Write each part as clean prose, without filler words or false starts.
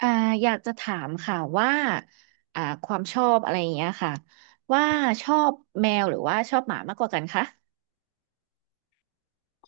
อ่าอยากจะถามค่ะว่าความชอบอะไรอย่างเงี้ยค่ะว่าชอบแมวหรือว่าชอบหมามากกว่ากันคะ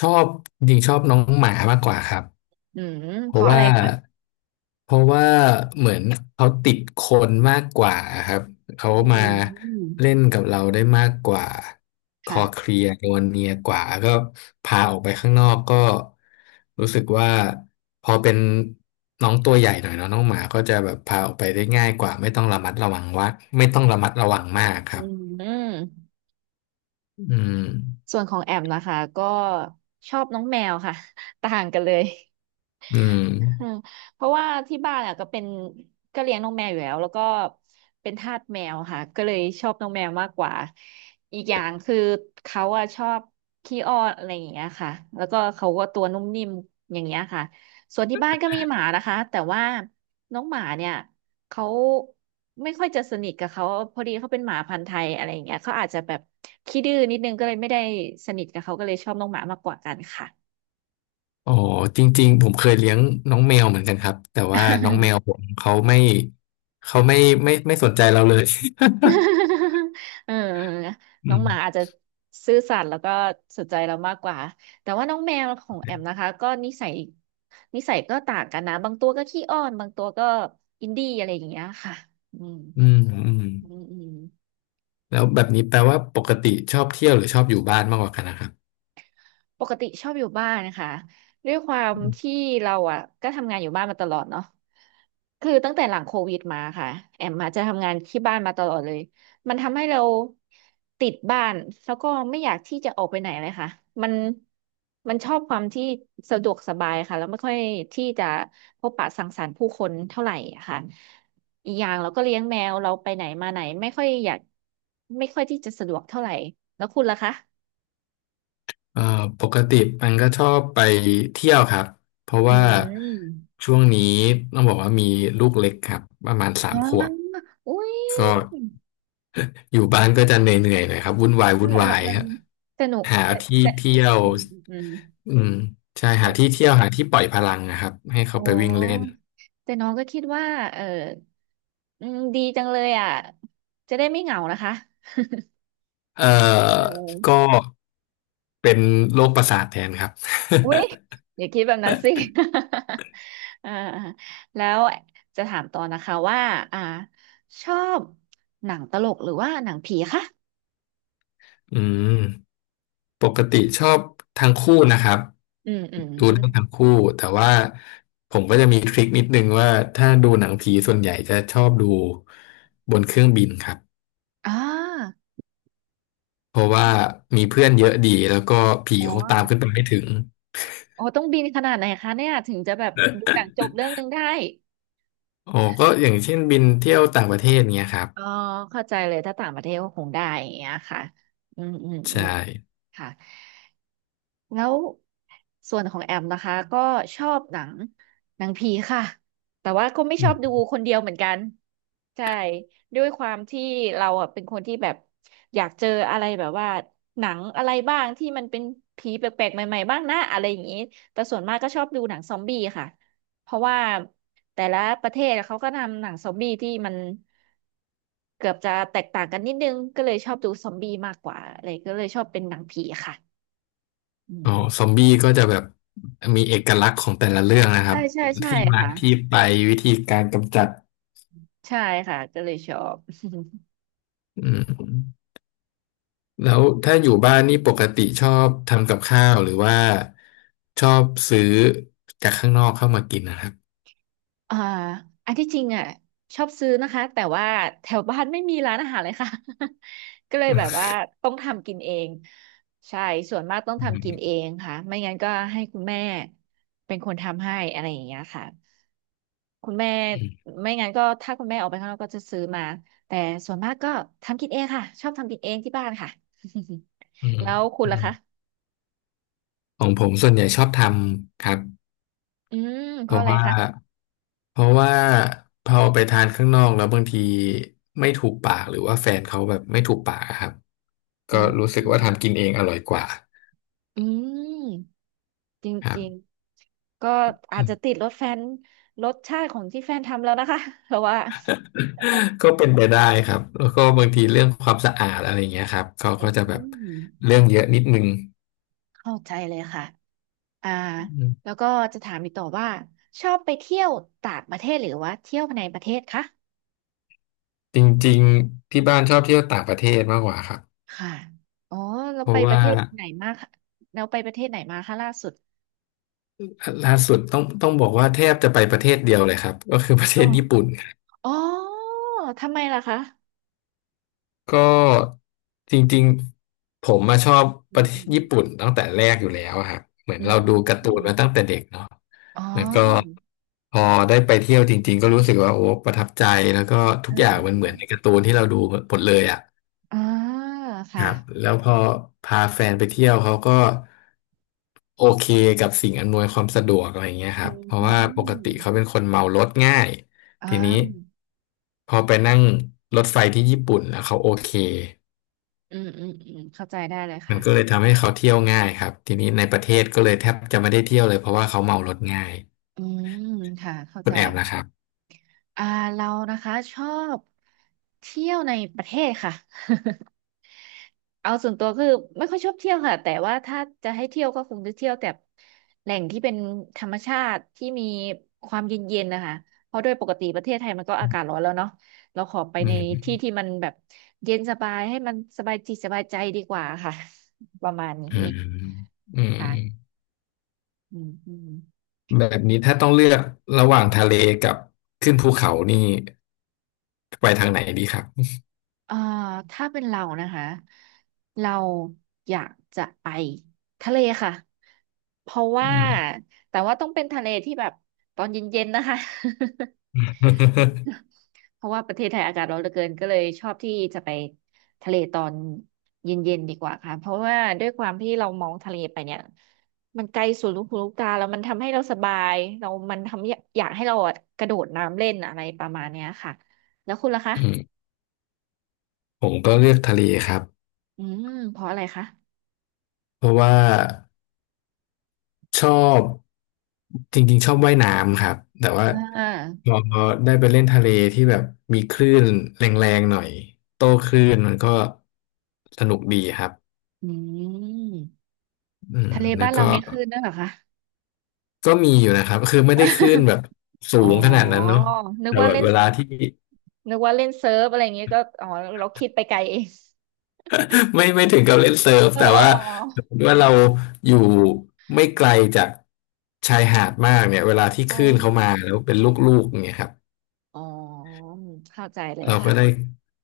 ชอบจริงๆชอบน้องหมามากกว่าครับอืมเพเพราะราะอะไรว่าคะเพราะว่าเหมือนเขาติดคนมากกว่าครับเขาอืมมาอืมเล่นกับเราได้มากกว่าคอเคค่ะลียร์นวลเนียกว่าก็พาออกไปข้างนอกก็รู้สึกว่าพอเป็นน้องตัวใหญ่หน่อยเนาะน้องหมาก็จะแบบพาออกไปได้ง่ายกว่าไม่ต้องระมัดระวังว่าไม่ต้องระมัดระวังมากคอืรับมอืมอืมส่วนของแอมนะคะก็ชอบน้องแมวค่ะ ต่างกันเลย อืม อืมเพราะว่าที่บ้านอ่ะก็เป็นก็เลี้ยงน้องแมวอยู่แล้วแล้วก็เป็นทาสแมวค่ะก็เลยชอบน้องแมวมากกว่าอีกอย่างคือเขาอ่ะชอบขี้อ้อนอะไรอย่างเงี้ยค่ะแล้วก็เขาก็ตัวนุ่มนิ่มอย่างเงี้ยค่ะส่วนที่บ้านก็มีหมานะคะแต่ว่าน้องหมาเนี่ยเขาไม่ค่อยจะสนิทกับเขาพอดีเขาเป็นหมาพันธุ์ไทยอะไรอย่างเงี้ยเขาอาจจะแบบขี้ดื้อนิดนึงก็เลยไม่ได้สนิทกับเขาก็เลยชอบน้องหมามากกว่ากันค่ะ โอ้จริงๆผมเคยเลี้ยงน้องแมวเหมือนกันครับแต่ว่าน้องแมว ผมเขาไม่เขาไม่สนใจเราเลย เอออืน้องหมามอาจจะซื่อสัตย์แล้วก็สนใจเรามากกว่า แต่ว่าน้องแมวของแอมนะคะก็นิสัยนิสัยก็ต่างกันนะบางตัวก็ขี้อ้อนบางตัวก็อินดี้อะไรอย่างเงี้ยค่ะอืมอืมอืมอืมอืม แล้วแบบนี้แปลว่าปกติชอบเที่ยวหรือชอบอยู่บ้านมากกว่ากันนะครับปกติชอบอยู่บ้านนะคะด้วยความอที่เราอ่ะก็ทำงานอยู่บ้านมาตลอดเนาะคือตั้งแต่หลังโควิดมาค่ะแอมมาจจะทำงานที่บ้านมาตลอดเลยมันทำให้เราติดบ้านแล้วก็ไม่อยากที่จะออกไปไหนเลยค่ะมันมันชอบความที่สะดวกสบายค่ะแล้วไม่ค่อยที่จะพบปะสังสรรค์ผู้คนเท่าไหร่อะค่ะอีกอย่างเราก็เลี้ยงแมวเราไปไหนมาไหนไม่ค่อยอยากไม่ค่อยที่จะสะดวกเท่าไหร่แล้วคุณล่ะคะเอ่อปกติมันก็ชอบไปเที่ยวครับเพราะอืว่าม ช่วงนี้ต้องบอกว่ามีลูกเล็กครับประมาณสามอ่าขวบอุ้ยก็ อยู่บ้านก็จะเหนื่อยๆหน่อยครับวุ่นวายเออวุ่นเออวายเออฮะสนุกหาแต่ที่แต่เที่ยวอืมอืมอืมอืมใช่หาที่แต่เที่ยวหาที่ปล่อยพลังนะครับให้เขาอ๋ไปวิ่งเล่นอแต่น้องก็คิดว่าเอออืมดีจังเลยอ่ะ จะได้ไม่เหงานะคะเอ่เอออก็เป็นโรคประสาทแทนครับ อุ้ยอย่าคิดแบบนั้นสิ อ่าแล้วจะถามต่อนะคะว่า อ่าชอบหนังตลกหรือว่าหนังผีคะ อืมปกติชอบทั้งคู่นะครับอืม อืมอดูหนัมงทั้งคู่แต่ว่าผมก็จะมีทริคนิดนึงว่าถ้าดูหนังผีส่วนใหญ่จะชอบดูบนเครื่องบินครับ อ่าเพราะว่ามีเพื่อนเยอะดีแล้วก็ผีอ๋คงตามขึ้อ นไปไม่ถึงโอ้ต้องบินขนาดไหนคะเนี่ยถึงจะแบบดูหนังจบเรื่องหนึงได้อ๋อก็อย่างเช่นบินเที่ยวต่างประเทศเนี้ยครับอ๋อเข้าใจเลยถ้าต่างประเทศก็คงได้อย่างเงี้ยค่ะอืมอืมอืใช่มค่ะแล้วส่วนของแอมนะคะก็ชอบหนังผีค่ะแต่ว่าก็ไม่อืชอบดูมคนเดียวเหมือนกัน ใช่ด้วยความที่เราอ่ะเป็นคนที่แบบอยากเจออะไรแบบว่าหนังอะไรบ้างที่มันเป็นผีแปลกๆใหม่ๆบ้างนะอะไรอย่างนี้แต่ส่วนมากก็ชอบดูหนังซอมบี้ค่ะเพราะว่าแต่ละประเทศเขาก็นำหนังซอมบี้ที่มันเกือบจะแตกต่างกันนิดนึงก็เลยชอบดูซอมบี้มากกว่าอะไรก็เลยชอบเป็นหนังผีค่ะอือ๋อซอมมบี้ก็จะแบบมีเอกลักษณ์ของแต่ละเรื่องนะครัใช่บใช่ใช่ที่มาค่ะที่ไปวิธีการกำจัดใช่ค่ะก็เลยชอบ อืมแล้วถ้าอยู่บ้านนี่ปกติชอบทำกับข้าวหรือว่าชอบซื้อจากข้างนอกเข้ามากินนะครับอ่าอันที่จริงอ่ะชอบซื้อนะคะแต่ว่าแถวบ้านไม่มีร้านอาหารเลยค่ะ ก็เลยแบบว่าต้องทำกินเองใช่ส่วนมากต้องอืทำกินเอมงค่ะไม่งั้นก็ให้คุณแม่เป็นคนทำให้อะไรอย่างเงี้ยค่ะคุณแม่อืมไม่งั้นก็ถ้าคุณแม่ออกไปข้างนอกก็จะซื้อมาแต่ส่วนมากก็ทำกินเองค่ะชอบทำกินเองที่บ้านค่ะ อื มแล้วคุณอืล่ะมคะของผมส่วนใหญ่ชอบทำครับอืมเพเพราะราะอะไรว่า คะเพราะว่าพอไปทานข้างนอกแล้วบางทีไม่ถูกปากหรือว่าแฟนเขาแบบไม่ถูกปากอะครับอืก็รู้สึกว่ามทำกินเองอร่อยกว่าอืม จครัริงบ ๆก็อาจจะติดรสแฟนรสชาติของที่แฟนทำแล้วนะคะ เพราะว่า ก็เป็นไปได้ครับแล้วก็บางทีเรื่องความสะอาดอะไรเงี้ยครับเขาอืก็จะแบบมเรื่องเยอะนิดนึงเข้าใจเลยค่ะอ่าอืแล้มวก็จะถามอีกต่อว่าชอบไปเที่ยวต่างประเทศหรือว่าเที่ยวในประเทศคะจริงๆที่บ้านชอบเที่ยวต่างประเทศมากกว่าครับค่ะอ๋อเราเพไปราะประว่าเทศไหนมาคะเราไปประเทศไหนมาคะล่าสุดล่าสุดต้องบอกว่าแทบจะไปประเทศเดียวเลยครับก็คือประเทอ๋อศญี่ปุ่น อ๋อทำไมล่ะคะก็จริงๆผมมาชอบอืประมเทอืศมญี่ปุ่นตั้งแต่แรกอยู่แล้วอะครับเหมือนอืมเราดูการ์ตูอนมมาตั้งแต่เด็กเนาะอ๋อแล้วก็พอได้ไปเที่ยวจริงๆก็รู้สึกว่าโอ้ประทับใจแล้วก็ทุเอกออย่างมันเอเหมือนในกาอร์ตูนที่เราดูหมดเลยอ่ะเออคค่ะรับแล้วพอพาแฟนไปเที่ยวเขาก็โอเคกับสิ่งอำนวยความสะดวกอะไรอย่างเงี้ยคอืรับเพราะว่าปกมติเขาเป็นคนเมารถง่ายอ่ทีนี้า พอไปนั่งรถไฟที่ญี่ปุ่นแล้วเขาโอเค อืมอืมอืมเข้าใจได้เลยมัค่ะนก็เลยทำให้เขาเที่ยวง่ายครับทีนี้ในประเทศก็เลยแทบจะไม่ได้เที่ยวเลยเพราะว่าเขาเมารถง่ายอืมค่ะเข้าคุใจณแอมนะครับอ่าเรานะคะชอบเที่ยวในประเทศค่ะ เอาส่วนตัวคือไม่ค่อยชอบเที่ยวค่ะแต่ว่าถ้าจะให้เที่ยวก็คงจะเที่ยวแต่แหล่งที่เป็นธรรมชาติที่มีความเย็นๆนะคะเพราะโดยปกติประเทศไทยมันก็อากาศร้อนแล้วเนาะเราขอไปอืในที่มที่มันแบบเย็นสบายให้มันสบายจิตสบายใจดีกว่าค่ะ ประมาณอืนี้มอืมค่ะอืมอืม แบบนี้ถ้าต้องเลือกระหว่างทะเลกับขึ้นภูเขานี่ไปทางไหนดีครับเอ่อถ้าเป็นเรานะคะเราอยากจะไปทะเลค่ะเพราะอืว่าม แต่ว่าต้องเป็นทะเลที่แบบตอนเย็นๆนะคะ เพราะว่าประเทศไทยอากาศร้อนเหลือเกินก็เลยชอบที่จะไปทะเลตอนเย็นๆดีกว่าค่ะเพราะว่าด้วยความที่เรามองทะเลไปเนี่ยมันไกลสุดลูกหูลูกตาแล้วมันทำให้เราสบายเรามันทำให้อยากให้เราอะกระโดดน้ำเล่นอะไรประมาณเนี้ยค่ะแล้วคุณล่ะคะอืมผมก็เลือกทะเลครับอืมเพราะอะไรคะเพราะว่า ชอบจริงๆชอบว่ายน้ำครับแต่ว่าอ่พา อได้ไปเล่นทะเลที่แบบมีคลื่นแรงๆหน่อยโต้คลื่นมันก็สนุกดีครับอืมอืมทะเลแล้บ้าวนเราก็มีคลื่นด้วยเหรอคะ ก็มีอยู่นะครับคือไม่ได้คลื่นแบ บสูอ๋องขนาดนั้นเนาะนึกแต่ว่าแบบเล่นเวลาที่ นึกว่าเล่นเซิร์ฟอะไรอย่างเงี้ยก็อ๋อเราคิดไปไกลเอง ไม่ถึงกับเล่นเซิร์ฟเออแต่เออว่าเออสมมติว่าเราอยู่ไม่ไกลจากชายหาดมากเนี่ยเวลาที่อ๋อคลื่นเขามาแล้วเป็นลูกๆอย่างเงี้ยครับ อ๋อเข้าใจเลยเราก็ได้ค่ะ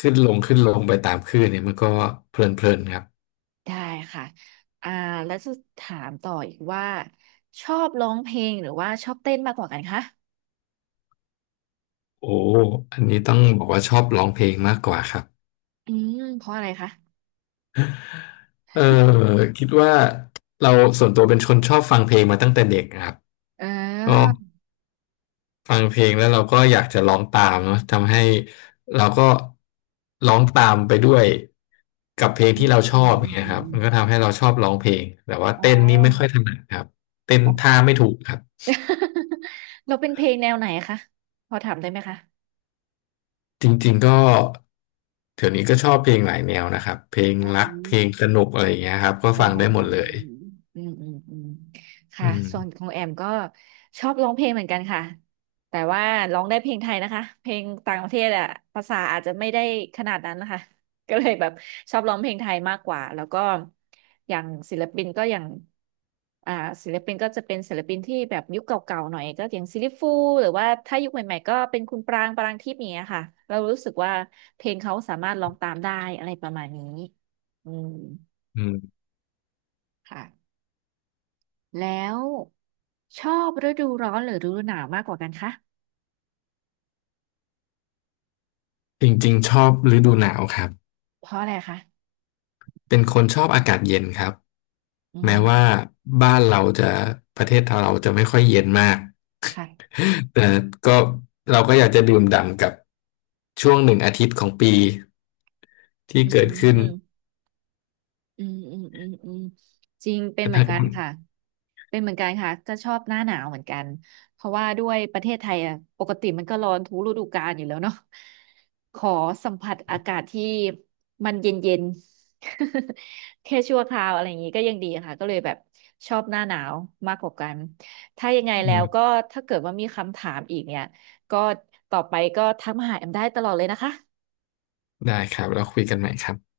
ขึ้นลงขึ้นลงไปตามคลื่นเนี่ยมันก็เพลินๆครับได้ค่ะอ่าแล้วจะถามต่ออีกว่าชอบร้องเพลงหรือว่าชอบเต้นมากกว่ากันคะโอ้อันนี้ต้องบอกว่าชอบร้องเพลงมากกว่าครับอืมเพราะอะไรคะเออคิดว่าเราส่วนตัวเป็นคนชอบฟังเพลงมาตั้งแต่เด็กนะครับเอ่ก็าฟังเพลงแล้วเราก็อยากจะร้องตามเนาะทำให้เราก็ร้องตามไปด้วยกับเพลงอืที่มเราชออืบมอย่างเงี้ยอืครับมันก็ทำมให้เราชอบร้องเพลงแต่ว่าอ๋อเต้นนี่ไม่ค่อยถนัดครับเต้นอ๋อ ท่าไม่ถูกครับ เราเป็นเพลงแนวไหนคะพอถามได้ไหมคะ จริงๆก็เดี๋ยวนี้ก็ชอบเพลงหลายแนวนะครับเพลงอ่รักเพลงาสนุกอะไรอย่างเงี้ยครับก็อ๋ฟังได้หมดเลอยอืมอืมอืมอืค่ะมส่วนของแอมก็ชอบร้องเพลงเหมือนกันค่ะ แต่ว่าร้องได้เพลงไทยนะคะ เพลงต่างประเทศอะภาษาอาจจะไม่ได้ขนาดนั้นนะคะก็เลยแบบชอบร้องเพลงไทยมากกว่าแล้วก็อย่างศิลปินก็อย่างอ่าศิลปินก็จะเป็นศิลปินที่แบบยุคเก่าๆหน่อยก็อย่างซิลลิฟูหรือว่าถ้ายุคใหม่ๆก็เป็นคุณปรางปรางทิพย์อย่างเงี้ยค่ะเรารู้สึกว่าเพลงเขาสามารถร้องตามได้อะไรประมาณนี้อืม อืมค่ะแล้วชอบฤดูร้อนหรือฤดูหนาวมากกว่ากันคะจริงๆชอบฤดูหนาวครับเพราะอะไรคะเป็นคนชอบอากาศเย็นครับอืแม้ว่ามบ้านเราจะประเทศเราจะไม่ค่อยเย็นมาก ค่ะ แต่ก็เราก็อยากจะดื่มด่ำกับช่วงหนึ่งอาทิตย์ของปีที่อืเกิดขึ้นม อืมอืมอืมอืมจริงเป็นนะเหคมือรันบกันค่ะเป็นเหมือนกันค่ะก็ชอบหน้าหนาวเหมือนกันเพราะว่าด้วยประเทศไทยอ่ะปกติมันก็ร้อนทุกฤดูกาลอยู่แล้วเนาะขอสัมผัสอากาศที่มันเย็นเย็น แค่ชั่วคราวอะไรอย่างนี้ก็ยังดีค่ะก็เลยแบบชอบหน้าหนาวมากกว่ากันถ้ายังไงอืแล้วม ก็ถ้าเกิดว่ามีคำถามอีกเนี่ยก็ต่อไปก็ทักมาหาแอมได้ตลอดเลยนะคะ ได้ครับเราคุยกันใหม่ครับ